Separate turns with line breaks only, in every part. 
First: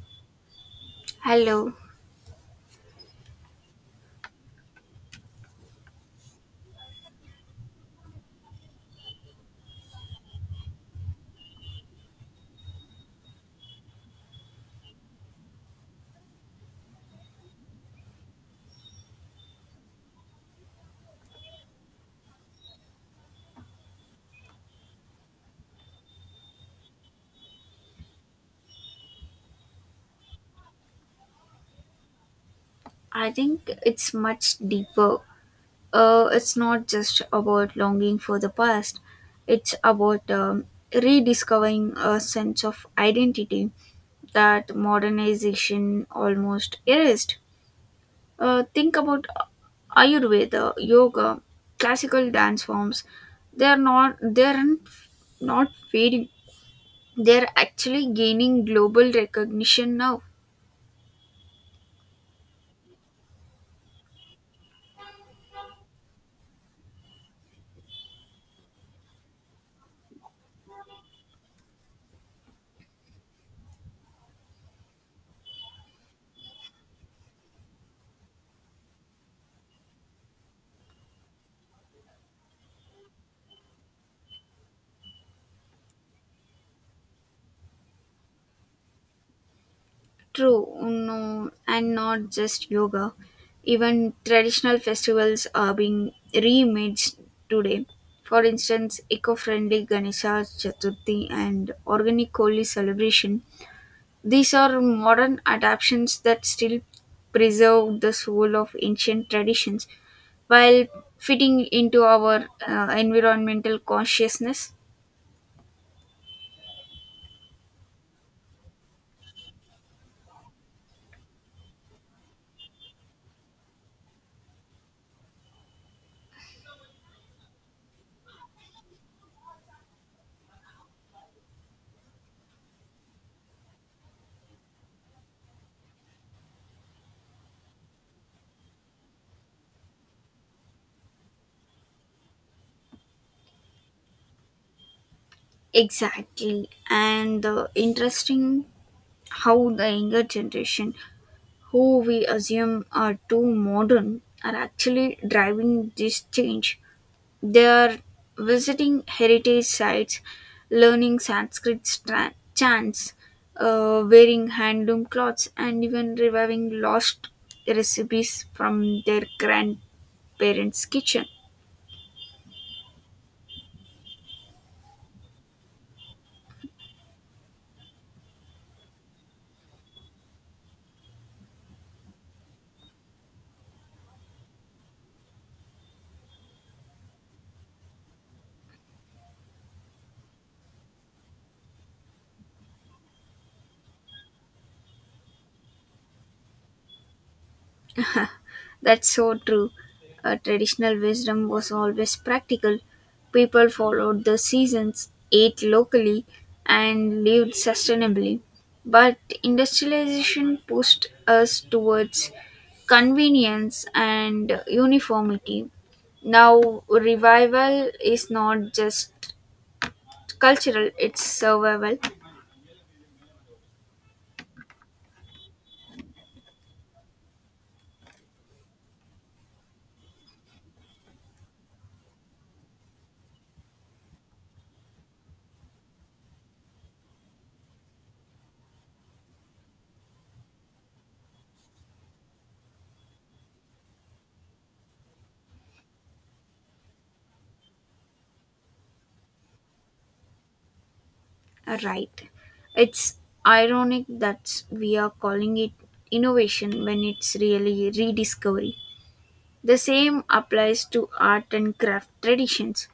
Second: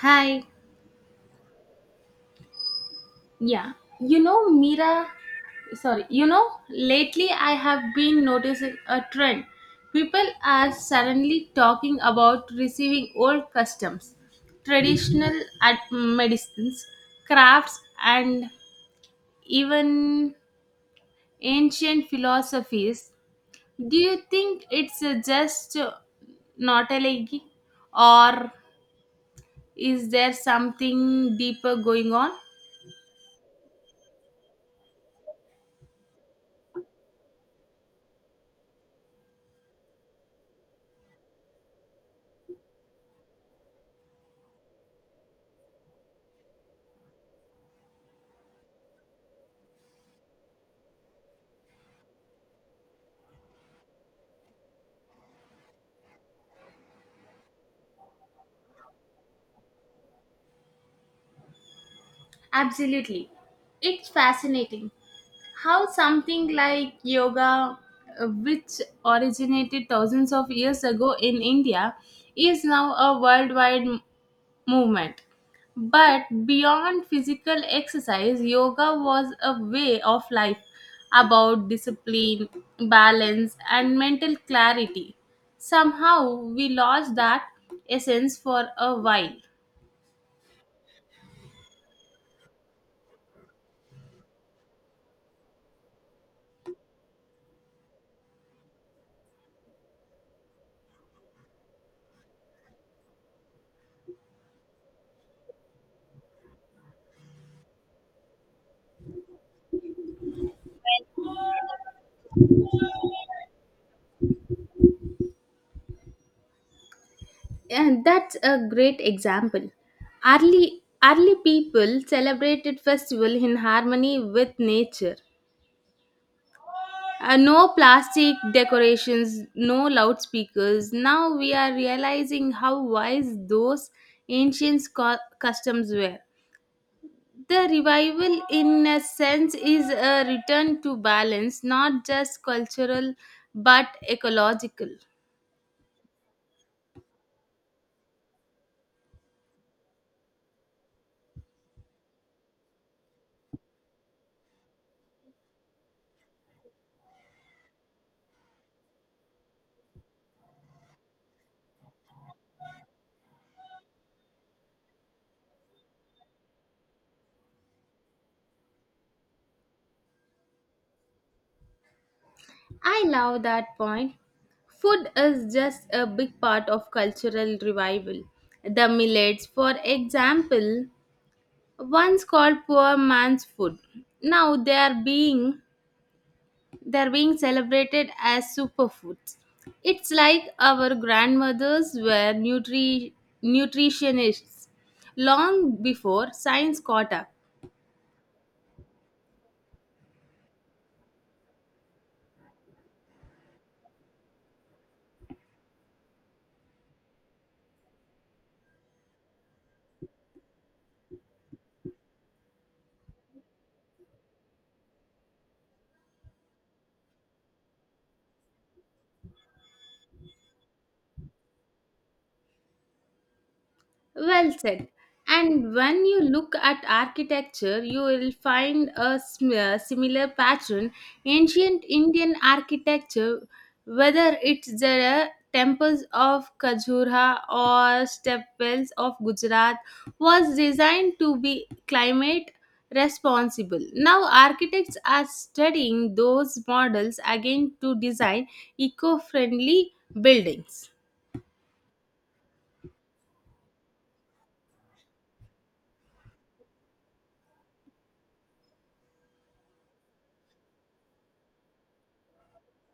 Hi.
Hello.
Yeah, Mira, sorry, lately I have been noticing a trend. People are suddenly talking about receiving old customs, traditional medicines, crafts, and even ancient philosophies. Do you think it's just notalgia, or is there something deeper going on?
I think it's much deeper. It's not just about longing for the past, it's about rediscovering a sense of identity that modernization almost erased. Think about Ayurveda, yoga, classical dance forms. They're not fading. They're actually gaining global recognition now.
Absolutely. It's fascinating how something like yoga which originated thousands of years ago in india is now a worldwide movement, but beyond physical exercise yoga was a way of life, about discipline, balance and mental clarity. Somehow we lost that essence for a while.
True, no, and not just yoga. Even traditional festivals are being remade today. For instance, eco-friendly Ganesha Chaturthi and organic Holi celebration. These are modern adaptations that still preserve the soul of ancient traditions while fitting into our environmental consciousness.
And that's a great example. Early people celebrated festival in harmony with nature. No plastic decorations, no loudspeakers. Now we are realizing how wise those ancient customs were. The revival, in a sense, is a return to balance, not just cultural but ecological.
Exactly, and the interesting how the younger generation who we assume are too modern, are actually driving this change. They are visiting heritage sites, learning chants, wearing handloom clothes, and even reviving lost recipes from their grandparents' kitchen.
I love that point. Food is just a big part of cultural revival. The millets, for example, once called poor man's food. Now they are being celebrated as superfoods. It's like our grandmothers were nutritionists long before science caught up.
That's so true. Traditional wisdom was always practical. People followed the seasons, ate locally, and lived sustainably. But industrialization pushed us towards convenience and uniformity. Now, revival is not just cultural, it's survival.
Well said. And when you look at architecture, you will find a similar pattern. Ancient Indian architecture, whether it's the temples of Khajuraho or stepwells of Gujarat, was designed to be climate responsible. Now, architects are studying those models again to design eco friendly buildings.
Right. It's ironic that we are calling it innovation when it's really rediscovery. The same applies to art and craft traditions.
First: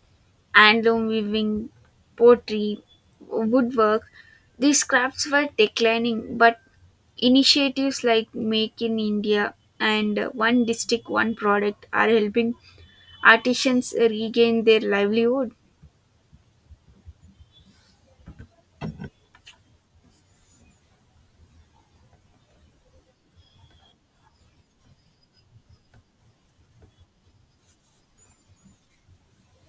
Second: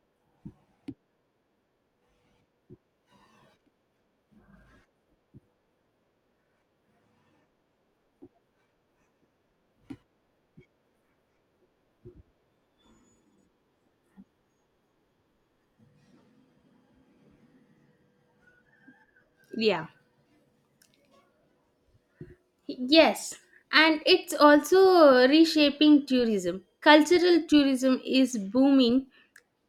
Handloom weaving, pottery, woodwork. These crafts were declining, but initiatives like Make in India and One District, One Product are helping artisans regain their livelihood.
Yeah. Yes, and it's also reshaping tourism. Cultural tourism is booming.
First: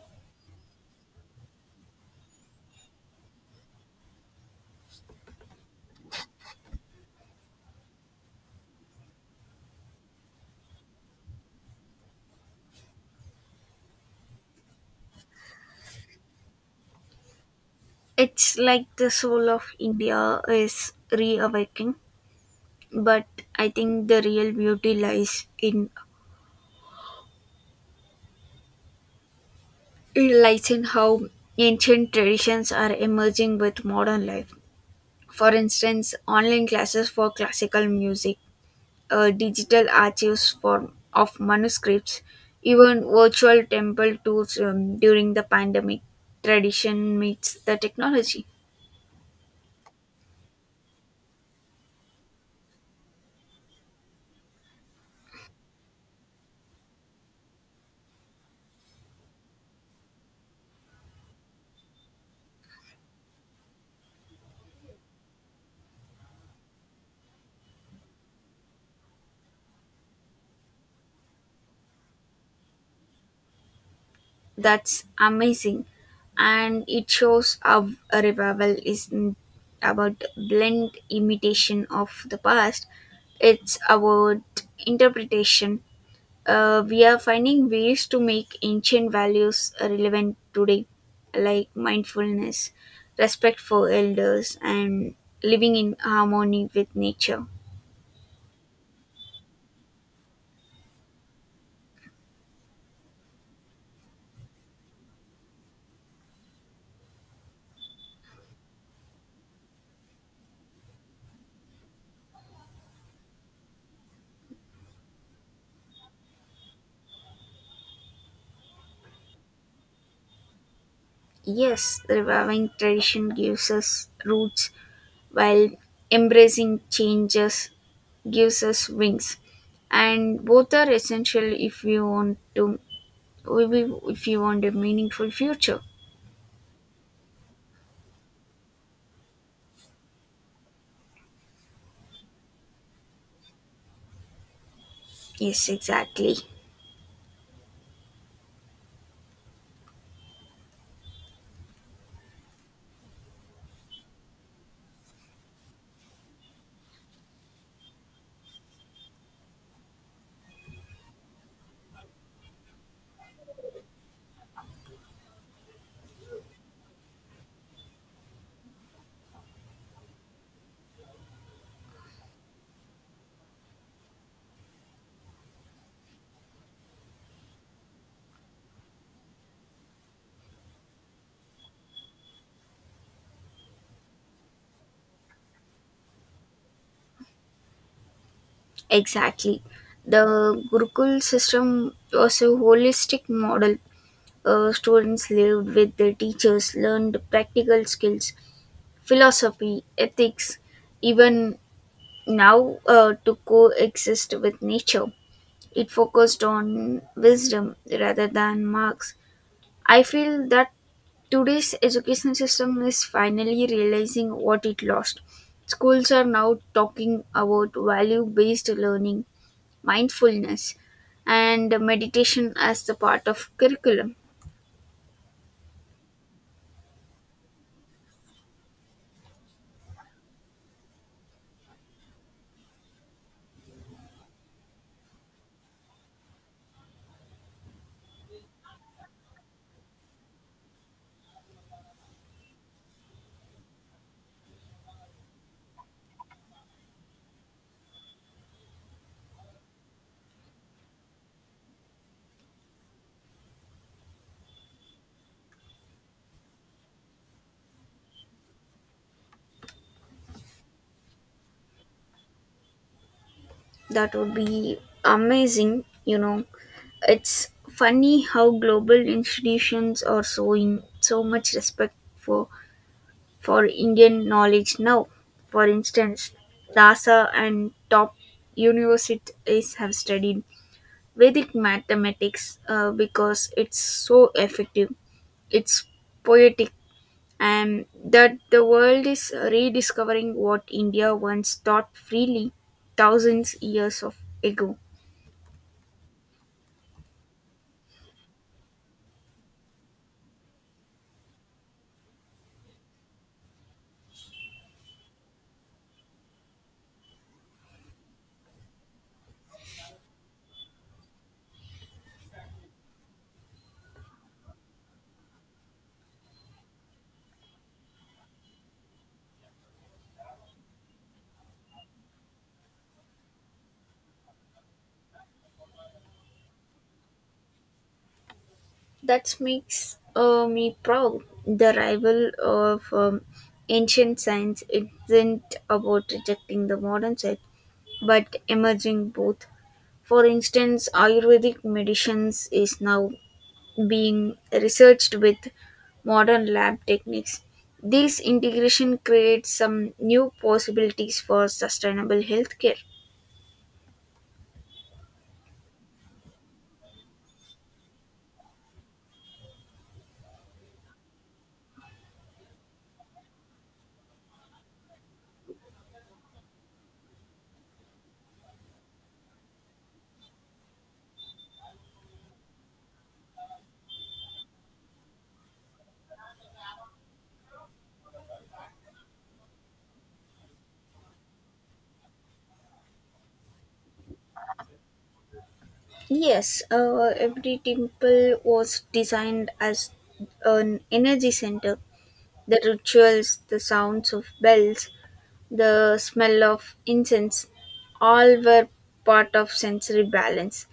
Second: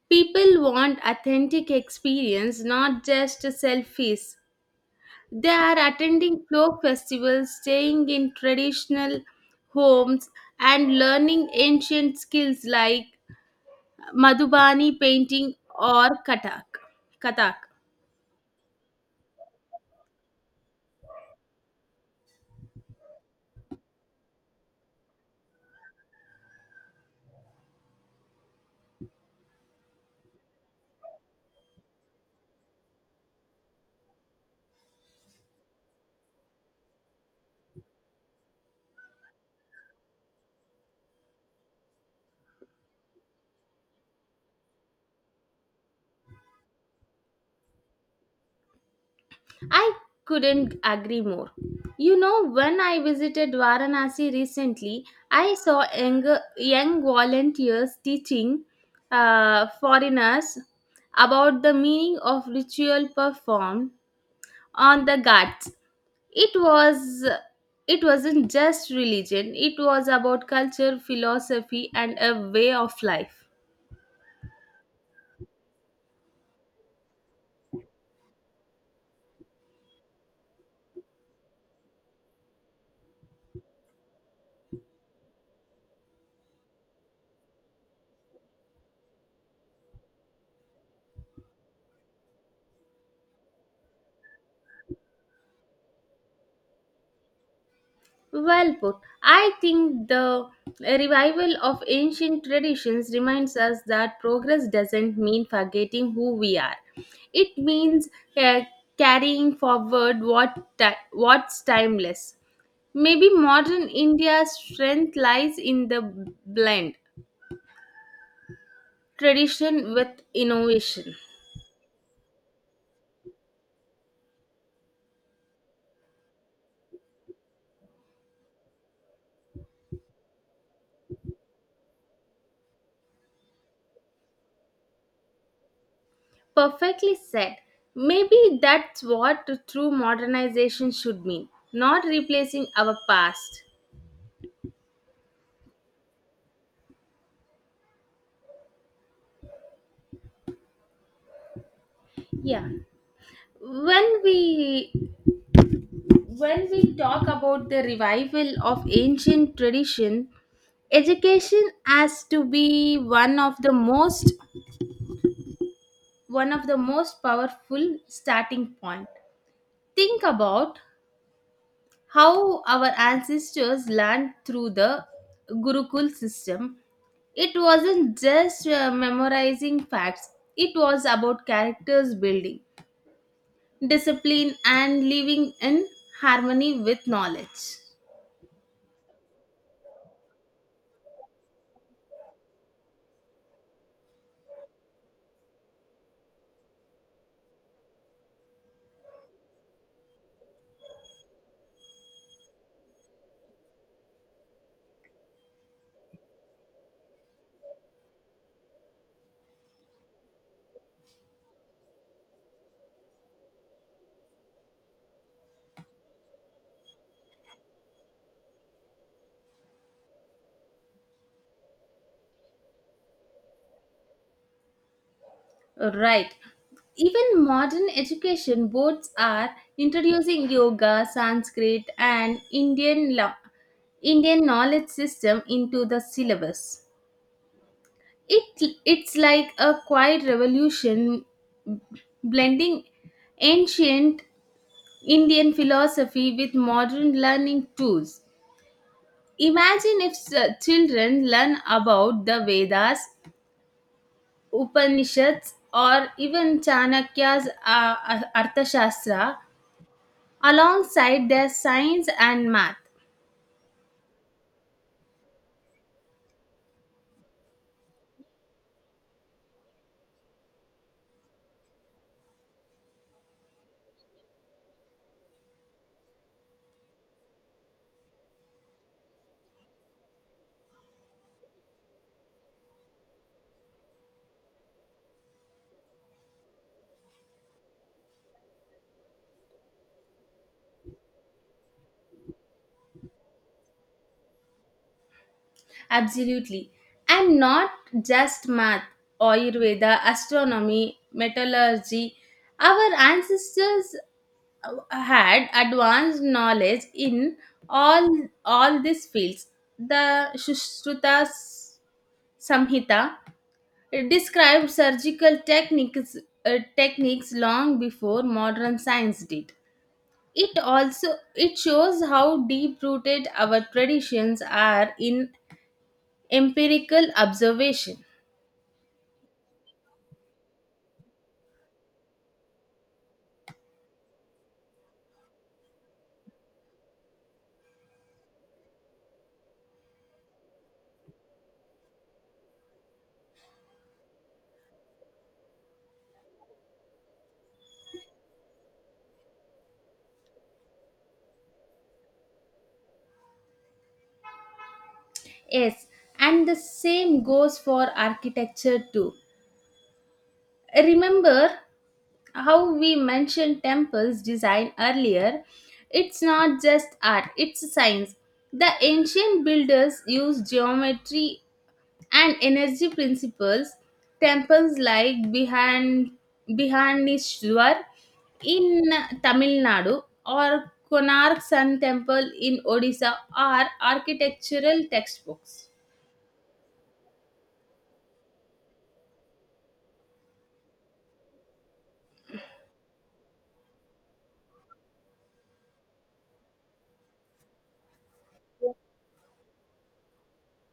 People want authentic experience, not just selfies. They are attending folk festivals, staying in traditional homes, and learning ancient skills like Madhubani painting or Katak. Katak.
It's like the soul of India is reawakening, but I think the real beauty lies in how ancient traditions are emerging with modern life. For instance, online classes for classical music, digital archives for of manuscripts, even virtual temple tours during the pandemic. Tradition meets the technology.
I couldn't agree more. You know, when I visited Varanasi recently, I saw young volunteers teaching foreigners about the meaning of ritual performed on the ghats. It was it wasn't just religion; it was about culture, philosophy, and a way of life.
That's amazing. And it shows how a revival isn't about blend imitation of the past, it's about interpretation. We are finding ways to make ancient values relevant today, like mindfulness, respect for elders, and living in harmony with nature.
Well put. I think the revival of ancient traditions reminds us that progress doesn't mean forgetting who we are. It means uh, carrying forward what's timeless. Maybe modern India's strength lies in the blend tradition with innovation.
Yes, reviving tradition gives us roots while embracing changes gives us wings, and both are essential if we want to if you want a meaningful future.
Perfectly said. Maybe that's what true modernization should mean, not replacing our past.
Yes, exactly.
Yeah, when we when we talk about the revival of ancient tradition, education has to be one of the most powerful starting point. Think about how our ancestors learned through the gurukul system. It wasn't just memorizing facts, it was about characters building, discipline and living in harmony with knowledge.
Exactly, the gurukul system was a holistic model. Uh, students lived with their teachers, learned practical skills, philosophy, ethics, even now, to coexist with nature. It focused on wisdom rather than marks. I feel that today's education system is finally realizing what it lost. Schools are now talking about value based learning, mindfulness, and meditation as the part of curriculum.
Right. Even modern education boards are introducing yoga, Sanskrit, and Indian knowledge system into the syllabus. It's like a quiet revolution, blending ancient Indian philosophy with modern learning tools. Imagine if children learn about the Vedas, Upanishads, or even Chanakya's Arthashastra alongside their science and math.
That would be amazing, you know. It's funny how global institutions are showing so much respect for Indian knowledge now. For instance, Rasa and top universities have studied Vedic mathematics because it's so effective, it's poetic, and that the world is rediscovering what India once taught freely thousands years of ago.
Absolutely. And not just math, Ayurveda, astronomy, metallurgy. Our ancestors uh, had advanced knowledge in all these fields. The Sushruta Samhita. It described surgical techniques techniques long before modern science did. It also it shows how deep rooted our traditions are in empirical observation.
That makes me proud. The rival of ancient science isn't about rejecting the modern science but emerging both. For instance, Ayurvedic medicines is now being researched with modern lab techniques. This integration creates some new possibilities for sustainable healthcare.
Yes, and the same goes for architecture too. Remember how we mentioned temples design earlier? It's not just art, it's science. The ancient builders used geometry and energy principles. Temples like Bihanishwar in Tamil Nadu or Konark Sun Temple in Odisha are architectural textbooks.
Yes, every temple was designed as an energy center. The rituals, the sounds of bells, the smell of incense, all were part of sensory balance.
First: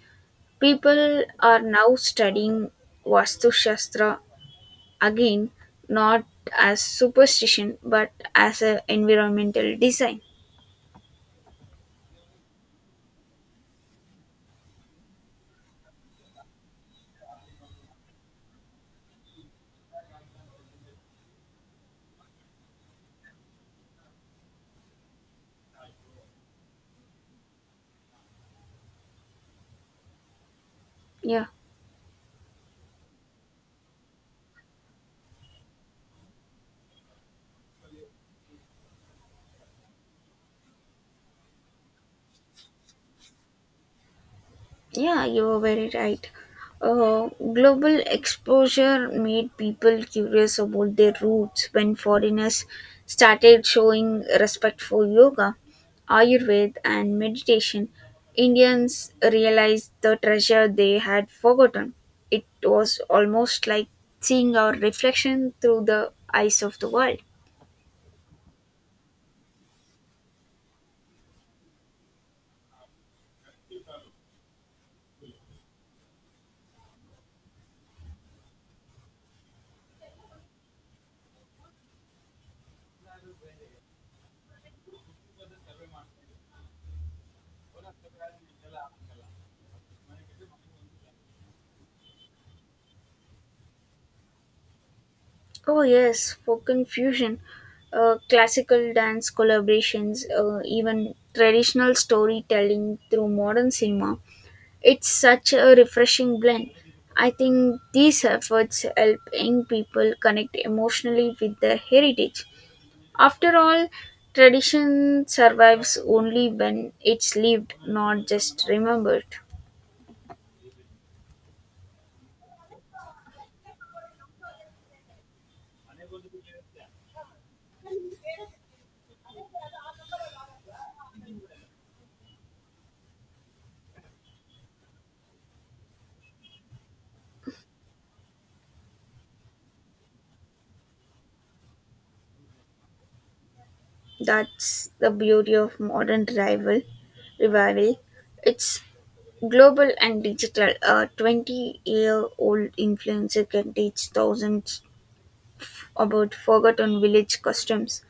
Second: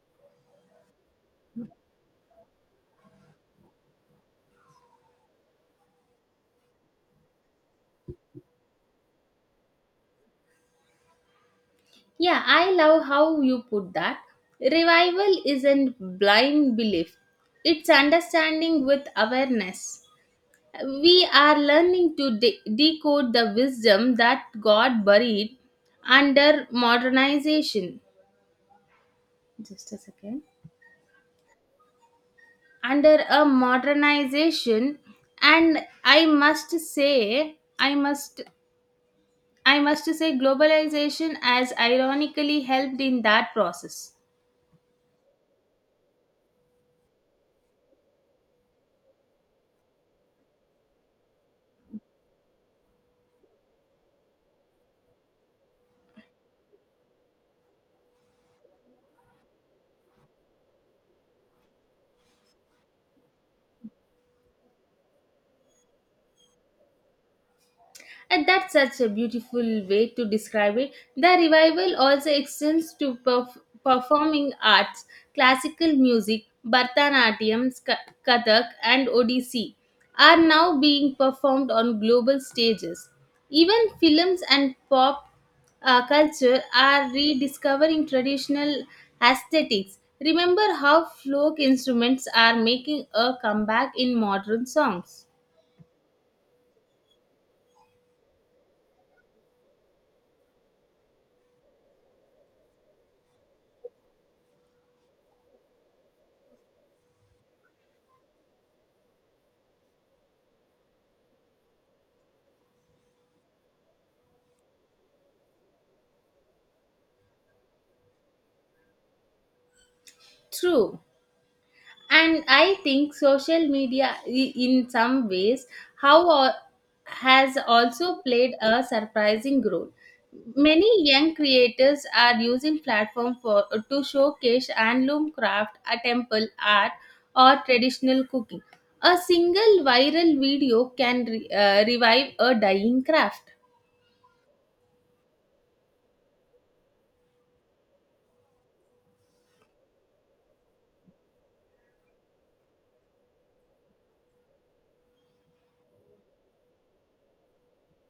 People are now studying Vastu Shastra again, not as superstition but as a environmental design.
Yeah, I love how you put that. Revival isn't blind belief, it's understanding with awareness. We are learning to decode the wisdom that God buried under modernization. Just a second.
Yeah.
Under a modernization, and I must say, I must, I must say, globalization has ironically helped in that process.
Yeah, you are very right. Global exposure made people curious about their roots when foreigners started showing respect for yoga, Ayurveda, and meditation. Indians realized the treasure they had forgotten. It was almost like seeing our reflection through the eyes of the world.
And that's such a beautiful way to describe it. The revival also extends to performing arts, classical music, Bharatanatyam, Kathak, and Odissi are now being performed on global stages. Even films and pop culture are rediscovering traditional aesthetics. Remember how folk instruments are making a comeback in modern songs.
Oh yes, for confusion, classical dance collaborations, even traditional storytelling through modern cinema. It's such a refreshing blend. I think these efforts help young people connect emotionally with their heritage. After all, tradition survives only when it's lived, not just remembered.
True, and I think social media in some ways how al- has also played a surprising role. Many young creators are using platform for to showcase handloom craft, a temple art, or traditional cooking. A single viral video can revive a dying craft.
That's the beauty of modern revival. Revival. It's global and digital. A 20-year-old influencer can teach thousands about forgotten village customs.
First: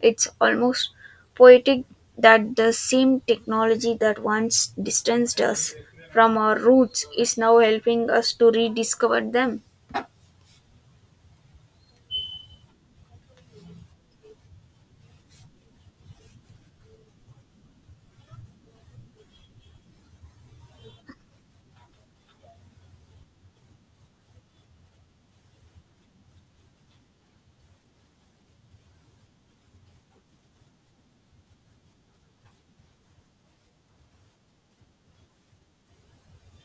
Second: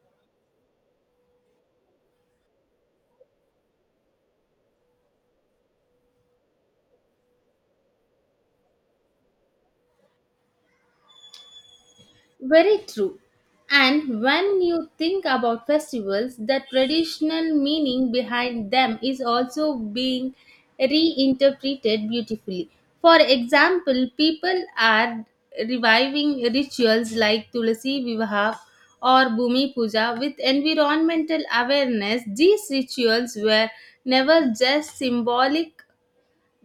It's almost poetic that the same technology that once distanced us from our roots is now helping us to rediscover them.
Very true. And when you think about festivals, the traditional meaning behind them is also being reinterpreted beautifully. For example, people are reviving rituals like Tulasi Vivaha or Bhumi Puja with environmental awareness. These rituals were never just symbolic,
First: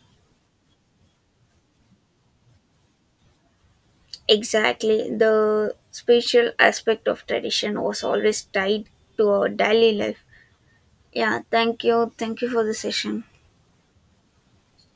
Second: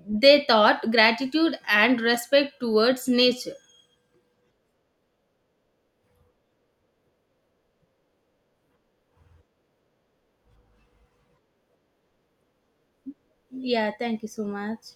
they taught gratitude and respect towards nature.
Exactly. The spatial aspect of tradition was always tied to our daily life. Yeah, thank you. Thank you for the session.
Yeah, thank you so much.